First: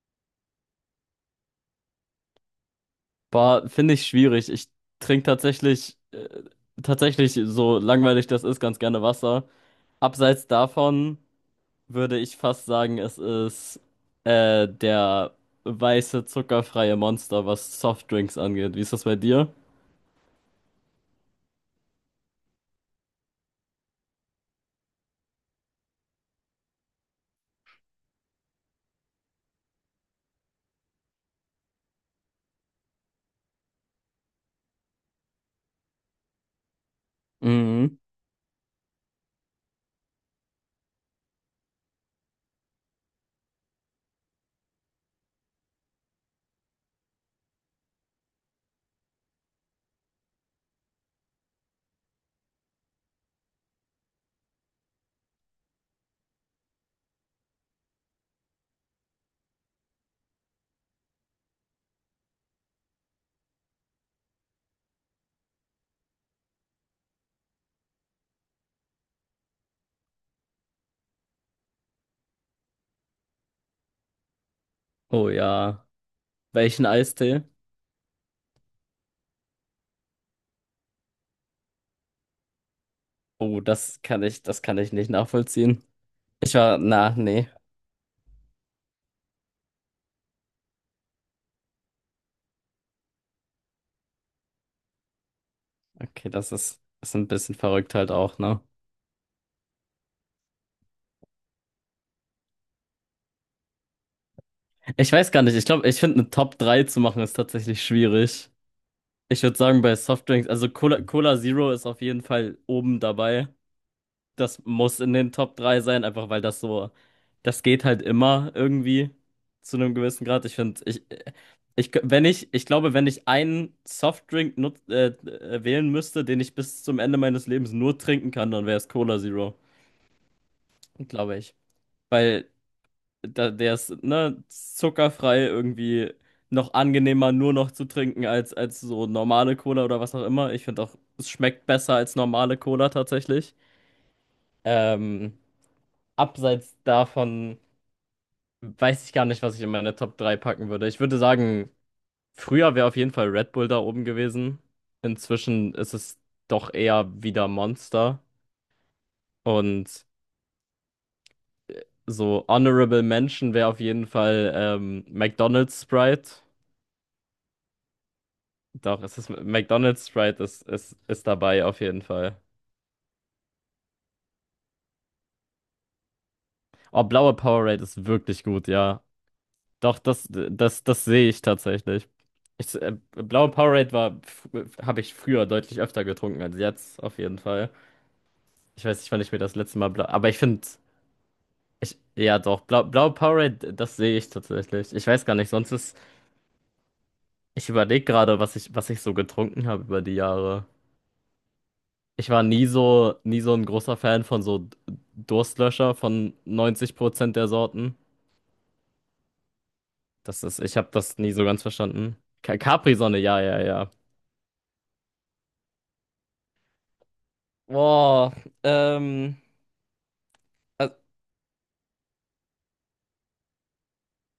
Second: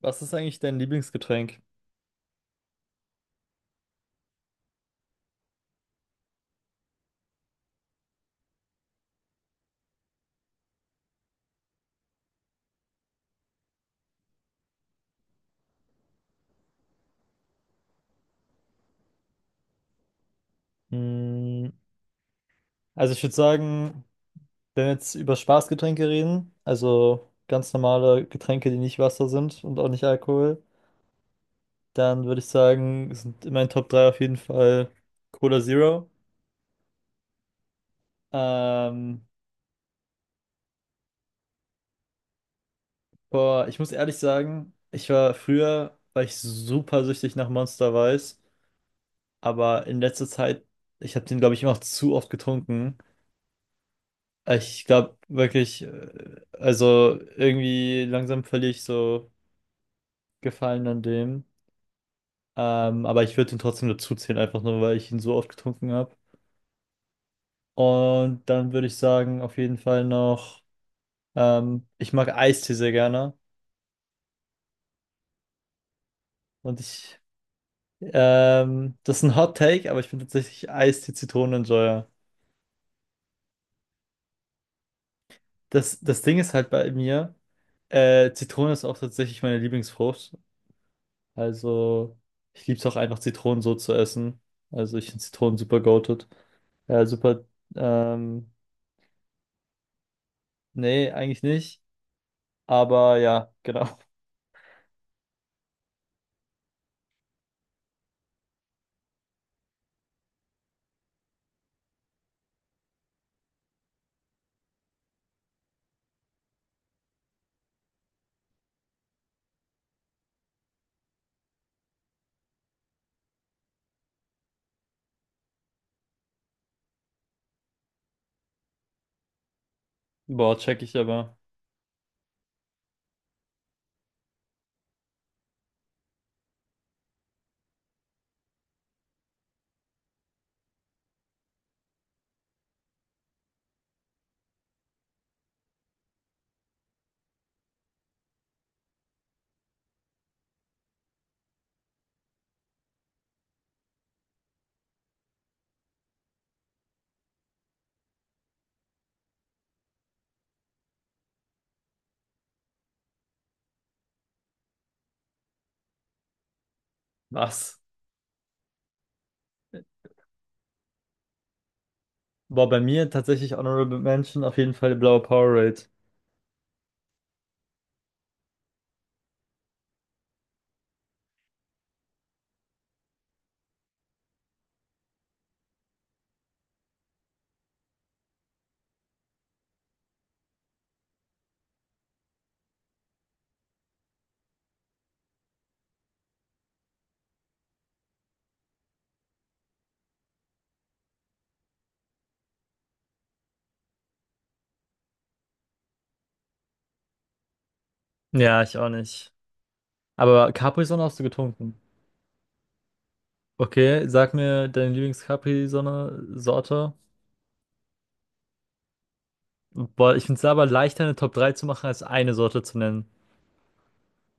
Was ist eigentlich dein Lieblingsgetränk? Boah, finde ich schwierig. Ich trinke tatsächlich, tatsächlich, so langweilig das ist, ganz gerne Wasser. Abseits davon würde ich fast sagen, es ist der weiße, zuckerfreie Monster, was Softdrinks angeht. Wie ist das bei dir? Hm, also ich würde sagen, wenn wir jetzt über Spaßgetränke reden, also ganz normale Getränke, die nicht Wasser sind und auch nicht Alkohol, dann würde ich sagen, sind in meinen Top 3 auf jeden Fall Cola Zero. Mhm. Ähm, boah, ich muss ehrlich sagen, ich war früher, war ich super süchtig nach Monster Weiß, aber in letzter Zeit, ich habe den, glaube ich, immer noch zu oft getrunken. Ich glaube wirklich, also irgendwie langsam verliere ich so Gefallen an dem. Aber ich würde ihn trotzdem dazu zählen, einfach nur, weil ich ihn so oft getrunken habe. Und dann würde ich sagen, auf jeden Fall noch, ich mag Eistee sehr gerne. Oh ja. Und Welchen ich, Eistee? Das ist ein Hot Take, aber ich bin tatsächlich Eistee-Zitronenenjoyer. Oh, das kann ich nicht nachvollziehen. Das Ding Ich ist halt war, bei na, mir, nee. Zitrone ist auch tatsächlich meine Lieblingsfrucht. Also, ich liebe es auch einfach, Zitronen so zu essen. Also, ich finde Zitronen super goated. Okay, Ja, ist ein super. bisschen verrückt halt auch, Ähm, ne? nee, eigentlich nicht. Aber ja, genau. Ich weiß gar nicht. Ich glaube, ich finde eine Top 3 zu machen ist tatsächlich schwierig. Ich würde sagen, bei Softdrinks, also Cola Zero ist auf jeden Fall oben dabei. Das muss in den Top 3 sein, einfach weil das geht halt immer irgendwie zu einem gewissen Grad. Ich finde, ich glaube, wenn ich einen wählen müsste, den ich bis zum Ende meines Lebens nur trinken kann, dann wäre es Cola Zero, Boah, check ich aber. glaube ich. Weil da, der ist, ne, zuckerfrei irgendwie noch angenehmer nur noch zu trinken als, als so normale Cola oder was auch immer. Ich finde auch, es schmeckt besser als normale Cola tatsächlich. Ähm, Abseits davon weiß ich gar nicht, was ich in meine Top 3 packen würde. Ich würde sagen, früher wäre auf jeden Fall Red Bull da oben gewesen. Inzwischen ist es doch eher wieder Monster. Und so Honorable Mention wäre auf jeden Fall McDonald's Sprite. Was? Doch, es ist McDonald's Sprite ist dabei auf jeden Fall. Boah, bei mir tatsächlich Honorable Mention auf jeden Fall die blaue Powerade. Oh, blaue Powerade ist wirklich gut, ja. Doch, das sehe ich tatsächlich. Blaue Powerade war, habe ich früher deutlich öfter getrunken als jetzt, auf jeden Fall. Ich weiß nicht, wann ich mir das letzte Mal blau, aber ich finde, ich, ja doch, blau, blaue Powerade, das sehe ich tatsächlich. Ich weiß gar nicht, ich überlege gerade, was ich so getrunken habe über die Jahre. Ich war nie so ein großer Fan von so Durstlöscher von 90% der Sorten. Ja, ich auch nicht. Das Aber ist, ich habe Capri-Sonne das hast du nie so ganz getrunken. verstanden. Capri-Sonne, ja, ja, ja. Okay, sag mir deine Lieblings-Capri-Sonne-Sorte. Boah, ähm, Boah, ich finde es aber äh, leichter, eine Top 3 zu machen, als eine Sorte zu nennen.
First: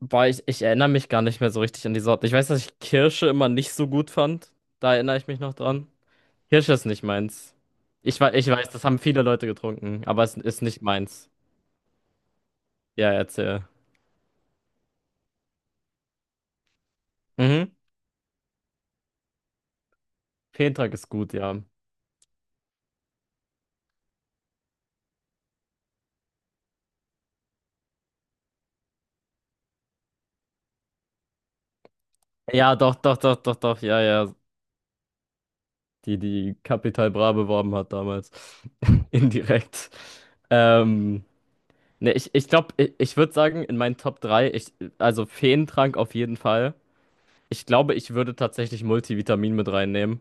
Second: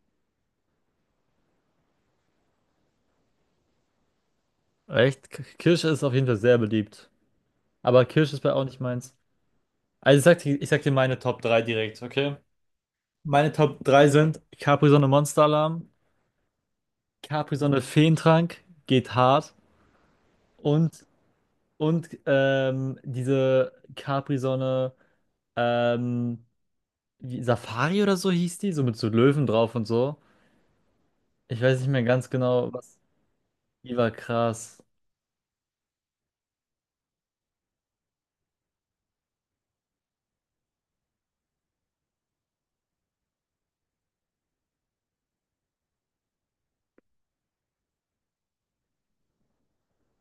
boah, ich erinnere mich gar nicht mehr so richtig an die Sorten. Ich weiß, dass ich Kirsche immer nicht so gut fand. Da erinnere ich Echt? mich K- noch dran. Kirsche ist auf jeden Fall sehr Kirsche ist nicht beliebt. meins. Aber Kirsch ist Ich bei auch weiß, nicht das haben meins. viele Leute getrunken, Also aber es ist ich nicht sag dir meine meins. Top drei direkt, okay? Ja, Meine erzähl. Top 3 sind Capri-Sonne Monster-Alarm, Mhm. Capri-Sonne Feentrank, geht hart Fehntrag und, ist gut, ja. und diese Capri-Sonne ähm, wie- Safari oder so hieß die, so mit so Löwen drauf und so. Ich weiß nicht mehr ganz genau, Ja, doch, was. doch, doch, doch, doch, Die ja, war ja, krass. die die Capital Bra beworben hat damals. Indirekt. Ähm, ne, ich glaube, ich würde sagen, in meinen Top 3 also Feentrank auf jeden Fall. Ich glaube, ich würde tatsächlich Multivitamin mit reinnehmen.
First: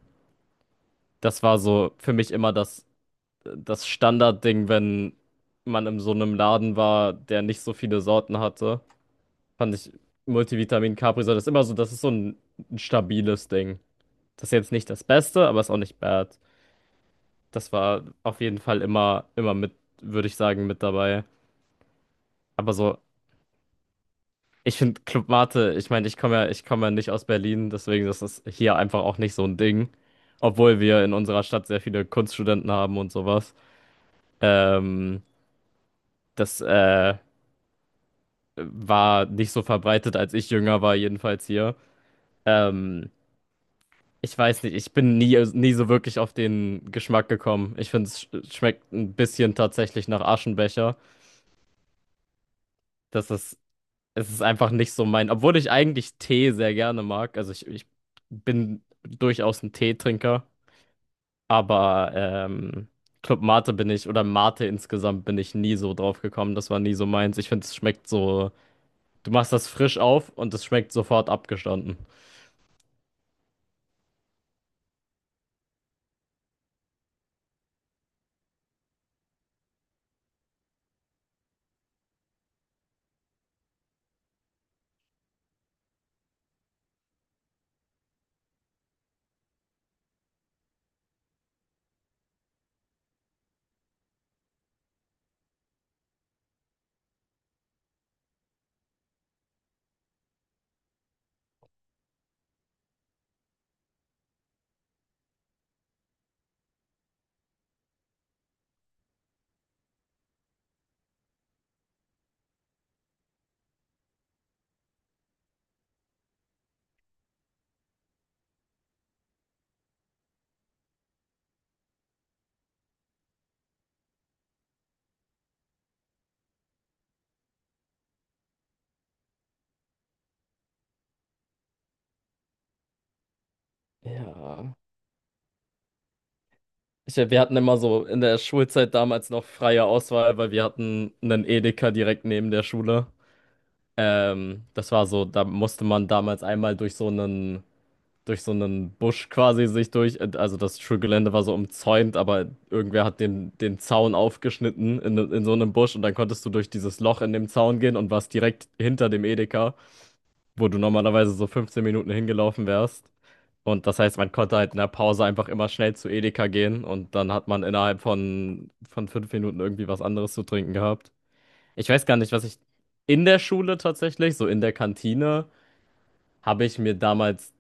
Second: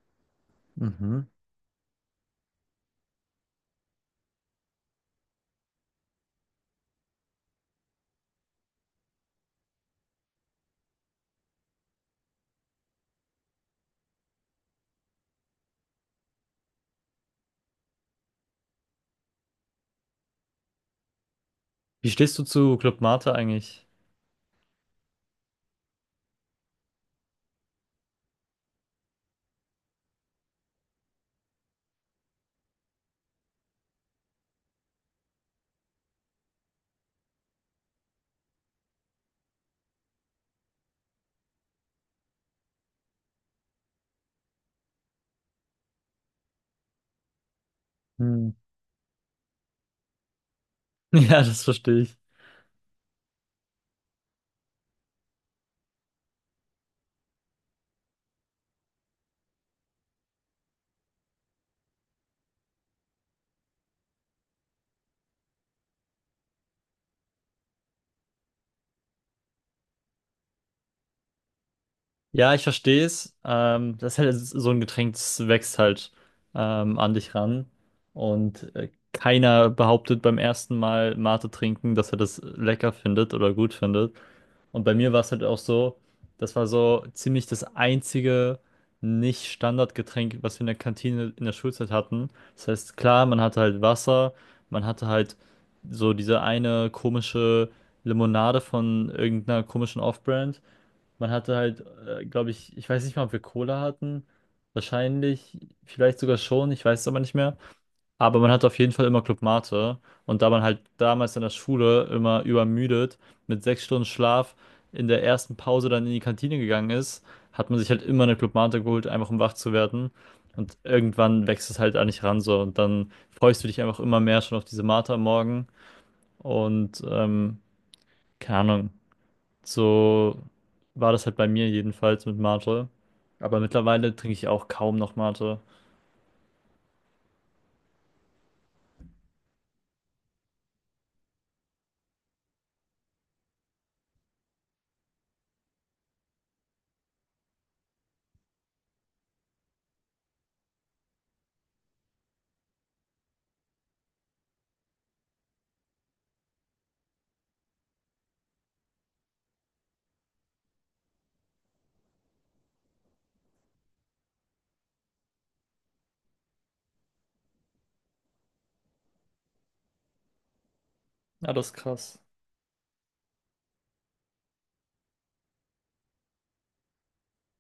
Mhm. Das war so für mich immer das Standardding, wenn man in so einem Laden war, der nicht so viele Sorten hatte. Fand ich Multivitamin Capri-Sonne ist immer so, das ist so ein stabiles Ding. Das ist jetzt nicht das Beste, aber ist auch nicht bad. Das war auf jeden Fall immer mit, würde ich sagen, mit dabei. Wie stehst du Aber zu so, Club Mate eigentlich? ich finde Club Mate, ich meine, ich komme ja nicht aus Berlin, deswegen ist das hier einfach auch nicht so ein Ding. Obwohl wir in unserer Stadt sehr viele Kunststudenten haben und sowas. Ähm, das war nicht so verbreitet, als ich jünger war, jedenfalls hier. Ähm, ich weiß nicht, ich bin nie so wirklich auf den Geschmack gekommen. Ich finde, es Hm. schmeckt ein bisschen tatsächlich nach Aschenbecher. Ja, das verstehe ich. Das ist Es ist einfach nicht so mein, obwohl ich eigentlich Tee sehr gerne mag. Ich bin durchaus ein Teetrinker, aber Club Mate bin ich oder Mate insgesamt bin ich nie so drauf gekommen. Das war nie so meins. Ich finde, es schmeckt so, du machst das frisch auf und es schmeckt sofort abgestanden. Ja, ich verstehe es. Das ist halt so ein Getränk, das wächst halt an dich ran. Und keiner behauptet beim ersten Mal Mate trinken, dass er das lecker findet oder gut findet. Und bei mir war es halt auch so, das war so ziemlich das einzige Nicht-Standardgetränk, was wir in der Kantine in der Schulzeit hatten. Das heißt, klar, man hatte halt Wasser, man hatte halt so diese eine komische Limonade von irgendeiner komischen Off-Brand. Man hatte halt, glaube ich, ich weiß nicht mal, ob wir Cola hatten. Wahrscheinlich, vielleicht sogar schon, ich weiß es aber nicht mehr. Aber man hatte auf jeden Fall immer Club Mate. Und da man halt damals in der Schule immer übermüdet, mit 6 Stunden Schlaf in der ersten Pause dann in die Kantine gegangen ist, hat man sich halt immer eine Club Mate geholt, einfach um wach zu werden. Und irgendwann wächst es halt an dich ran so. Und dann freust du dich einfach immer mehr schon auf diese Mate am Morgen. Und keine Ahnung. So war das halt bei mir jedenfalls mit Mate. Aber mittlerweile trinke ich auch Ja. kaum noch Mate. Ich, wir hatten immer so in der Schulzeit damals noch freie Auswahl, weil wir hatten einen Edeka direkt neben der Schule. Das war so, da musste man damals einmal durch so einen Busch quasi sich durch. Also das Schulgelände war so umzäunt, aber irgendwer hat den Zaun aufgeschnitten in so einem Busch und dann konntest du durch dieses Loch in dem Zaun gehen und warst direkt hinter dem Edeka, wo du normalerweise so 15 Minuten hingelaufen wärst. Und das heißt, man konnte halt in der Pause einfach immer schnell zu Edeka gehen und dann hat man innerhalb von fünf Minuten irgendwie was anderes zu trinken gehabt. Ja, das ist Ich weiß gar krass. nicht, was ich in der Schule tatsächlich, so in der Kantine, habe ich mir damals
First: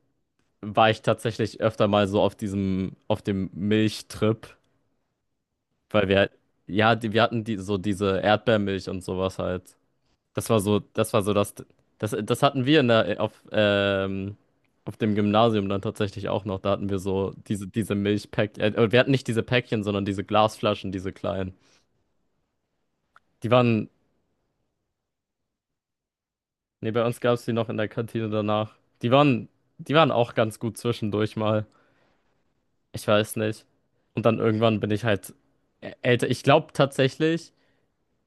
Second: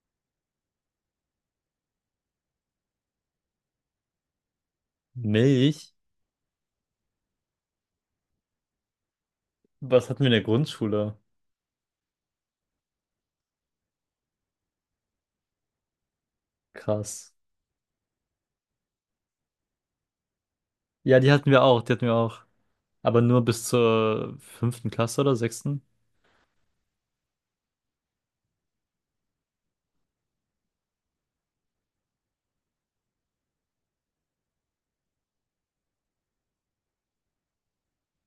war ich tatsächlich öfter mal so auf diesem, auf dem Milchtrip, Milch? weil wir, halt- ja, wir hatten die, so diese Erdbeermilch und sowas halt. Was hatten wir in der Das Grundschule? war so das hatten wir in auf dem Gymnasium dann tatsächlich auch noch. Da hatten wir Krass. so diese wir hatten nicht diese Päckchen, sondern diese Glasflaschen, diese Ja, die hatten kleinen. wir auch, die hatten wir auch. Aber nur Die bis waren, zur fünften Klasse oder sechsten. nee, bei uns gab es die noch in der Kantine danach. Die waren, die waren auch ganz gut zwischendurch mal. Ich weiß nicht. Und dann irgendwann bin ich halt älter. Ich glaube tatsächlich,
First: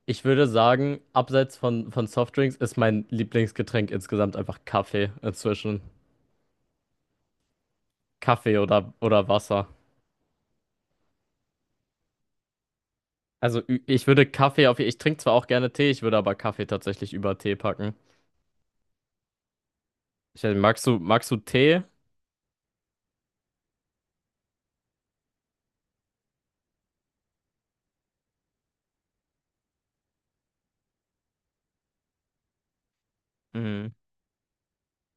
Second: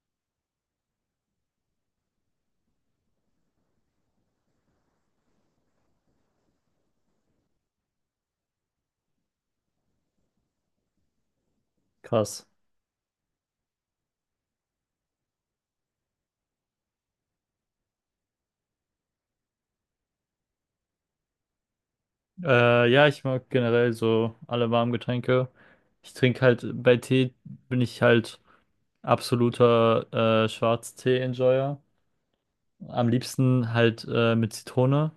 ich würde sagen, abseits von Softdrinks ist mein Lieblingsgetränk insgesamt einfach Kaffee inzwischen. Kaffee oder Wasser. Krass. Also ich würde Kaffee auf, ich trinke zwar auch gerne Tee, ich würde aber Kaffee tatsächlich über Tee packen. Ich, weiß nicht, magst du Tee? Ja, ich mag generell so alle warmen Getränke. Ich trinke halt, bei Tee bin ich halt absoluter Schwarztee-Enjoyer. Am liebsten Mhm. halt mit Zitrone.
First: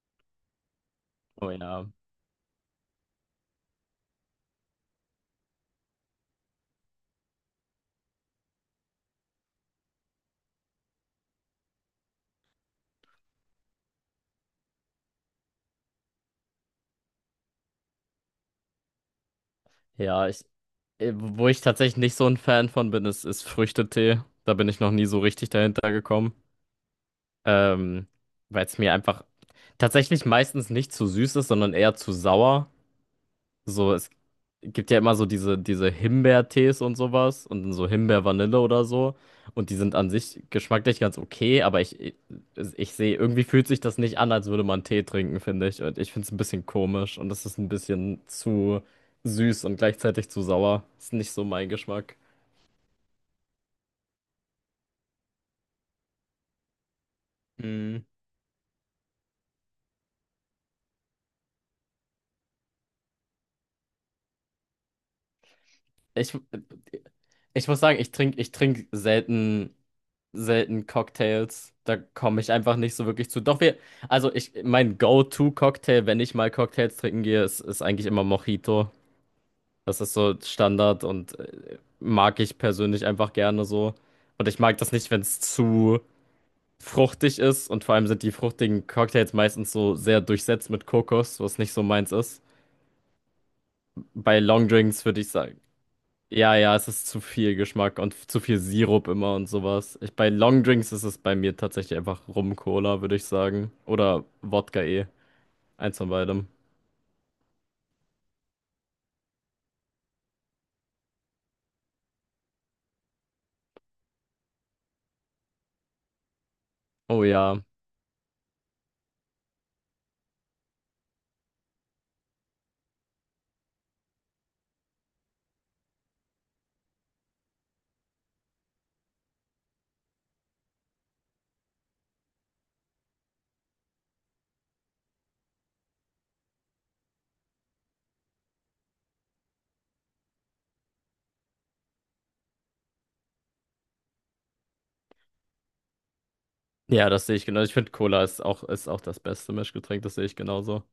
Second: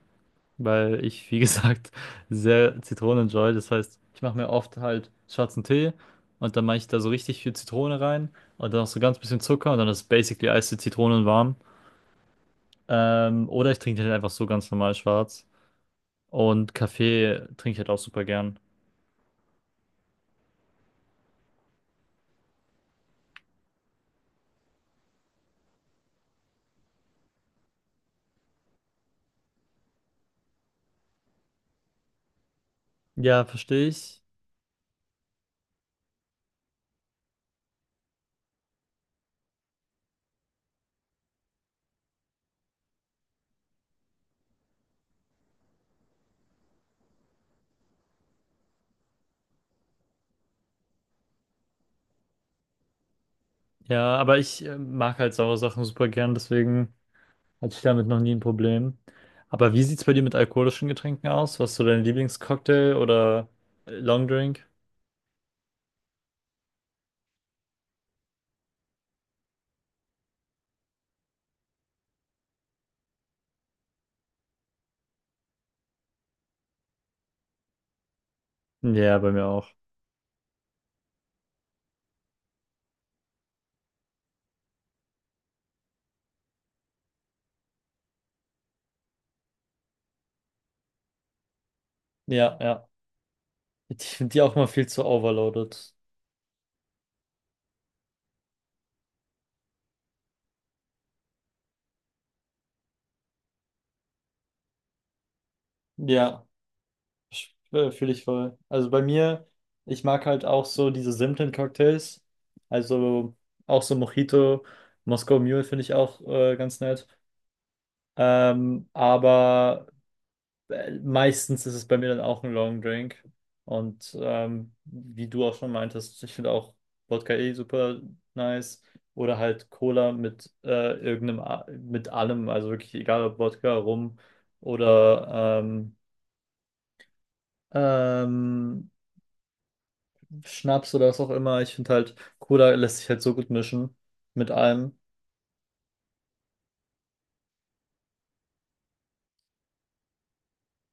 Weil ich, wie Oh ja. gesagt, sehr Zitronen enjoy. Das heißt, ich mache mir oft halt schwarzen Tee und dann mache ich da so richtig viel Zitrone rein und dann noch so ganz bisschen Zucker und dann ist basically eiste Zitronen warm. Oder ich trinke den halt einfach so ganz normal schwarz. Und Kaffee trinke ich halt auch super gern. Ja, wo ich tatsächlich nicht so ein Fan von bin, ist Früchtetee. Da bin ich noch nie so richtig dahinter gekommen. Ähm, weil es mir einfach tatsächlich meistens nicht zu süß ist, sondern eher zu sauer. Ja, verstehe So, es ich. gibt ja immer so diese Himbeertees und sowas und dann so Himbeer-Vanille oder so. Und die sind an sich geschmacklich ganz okay, aber ich sehe, irgendwie fühlt sich das nicht an, als würde man Tee trinken, finde ich. Und ich finde es ein bisschen komisch und es ist ein bisschen zu süß und gleichzeitig zu sauer. Ist nicht so mein Geschmack. Ja, aber ich mag halt saure Sachen super gern, deswegen hatte ich Mm. damit noch nie ein Problem. Aber wie sieht's bei dir mit alkoholischen Getränken aus? Was ist so dein Lieblingscocktail oder Longdrink? Ich, ich muss sagen, ich trink selten Cocktails. Da komme ich einfach nicht so wirklich zu. Doch wir, also ich, mein Go-To-Cocktail, wenn ich mal Cocktails trinken gehe, ist eigentlich immer Mojito. Ja, bei mir auch. Das ist so Standard und mag ich persönlich einfach gerne so. Und ich mag das nicht, wenn es zu fruchtig ist. Und vor allem sind die fruchtigen Cocktails meistens so sehr durchsetzt mit Kokos, was nicht so meins ist. Ja, ja. Ich finde Bei die auch mal Long viel zu Drinks würde ich sagen, overloaded. ja, ja, es ist zu viel Geschmack und zu viel Sirup immer und sowas. Ich, bei Longdrinks ist es bei mir tatsächlich einfach Rum-Cola, würde ich sagen. Oder Wodka eh. Eins von Ja, beidem. fühle ich voll. Also bei mir, ich mag halt auch so diese simplen Cocktails. Also auch so Mojito, Moscow Mule finde ich auch ganz nett. Oh ja. Aber meistens ist es bei mir dann auch ein Long Drink. Und wie du auch schon meintest, ich finde auch Wodka eh super nice. Oder halt Cola mit irgendeinem, A- mit allem, also wirklich egal ob Wodka, Rum oder ähm, Schnaps oder was auch immer. Ich finde halt, Cola lässt sich halt so gut mischen mit allem. Ja, das sehe ich genau. Ich finde, Cola ist ist auch das beste Mischgetränk, das sehe ich genauso.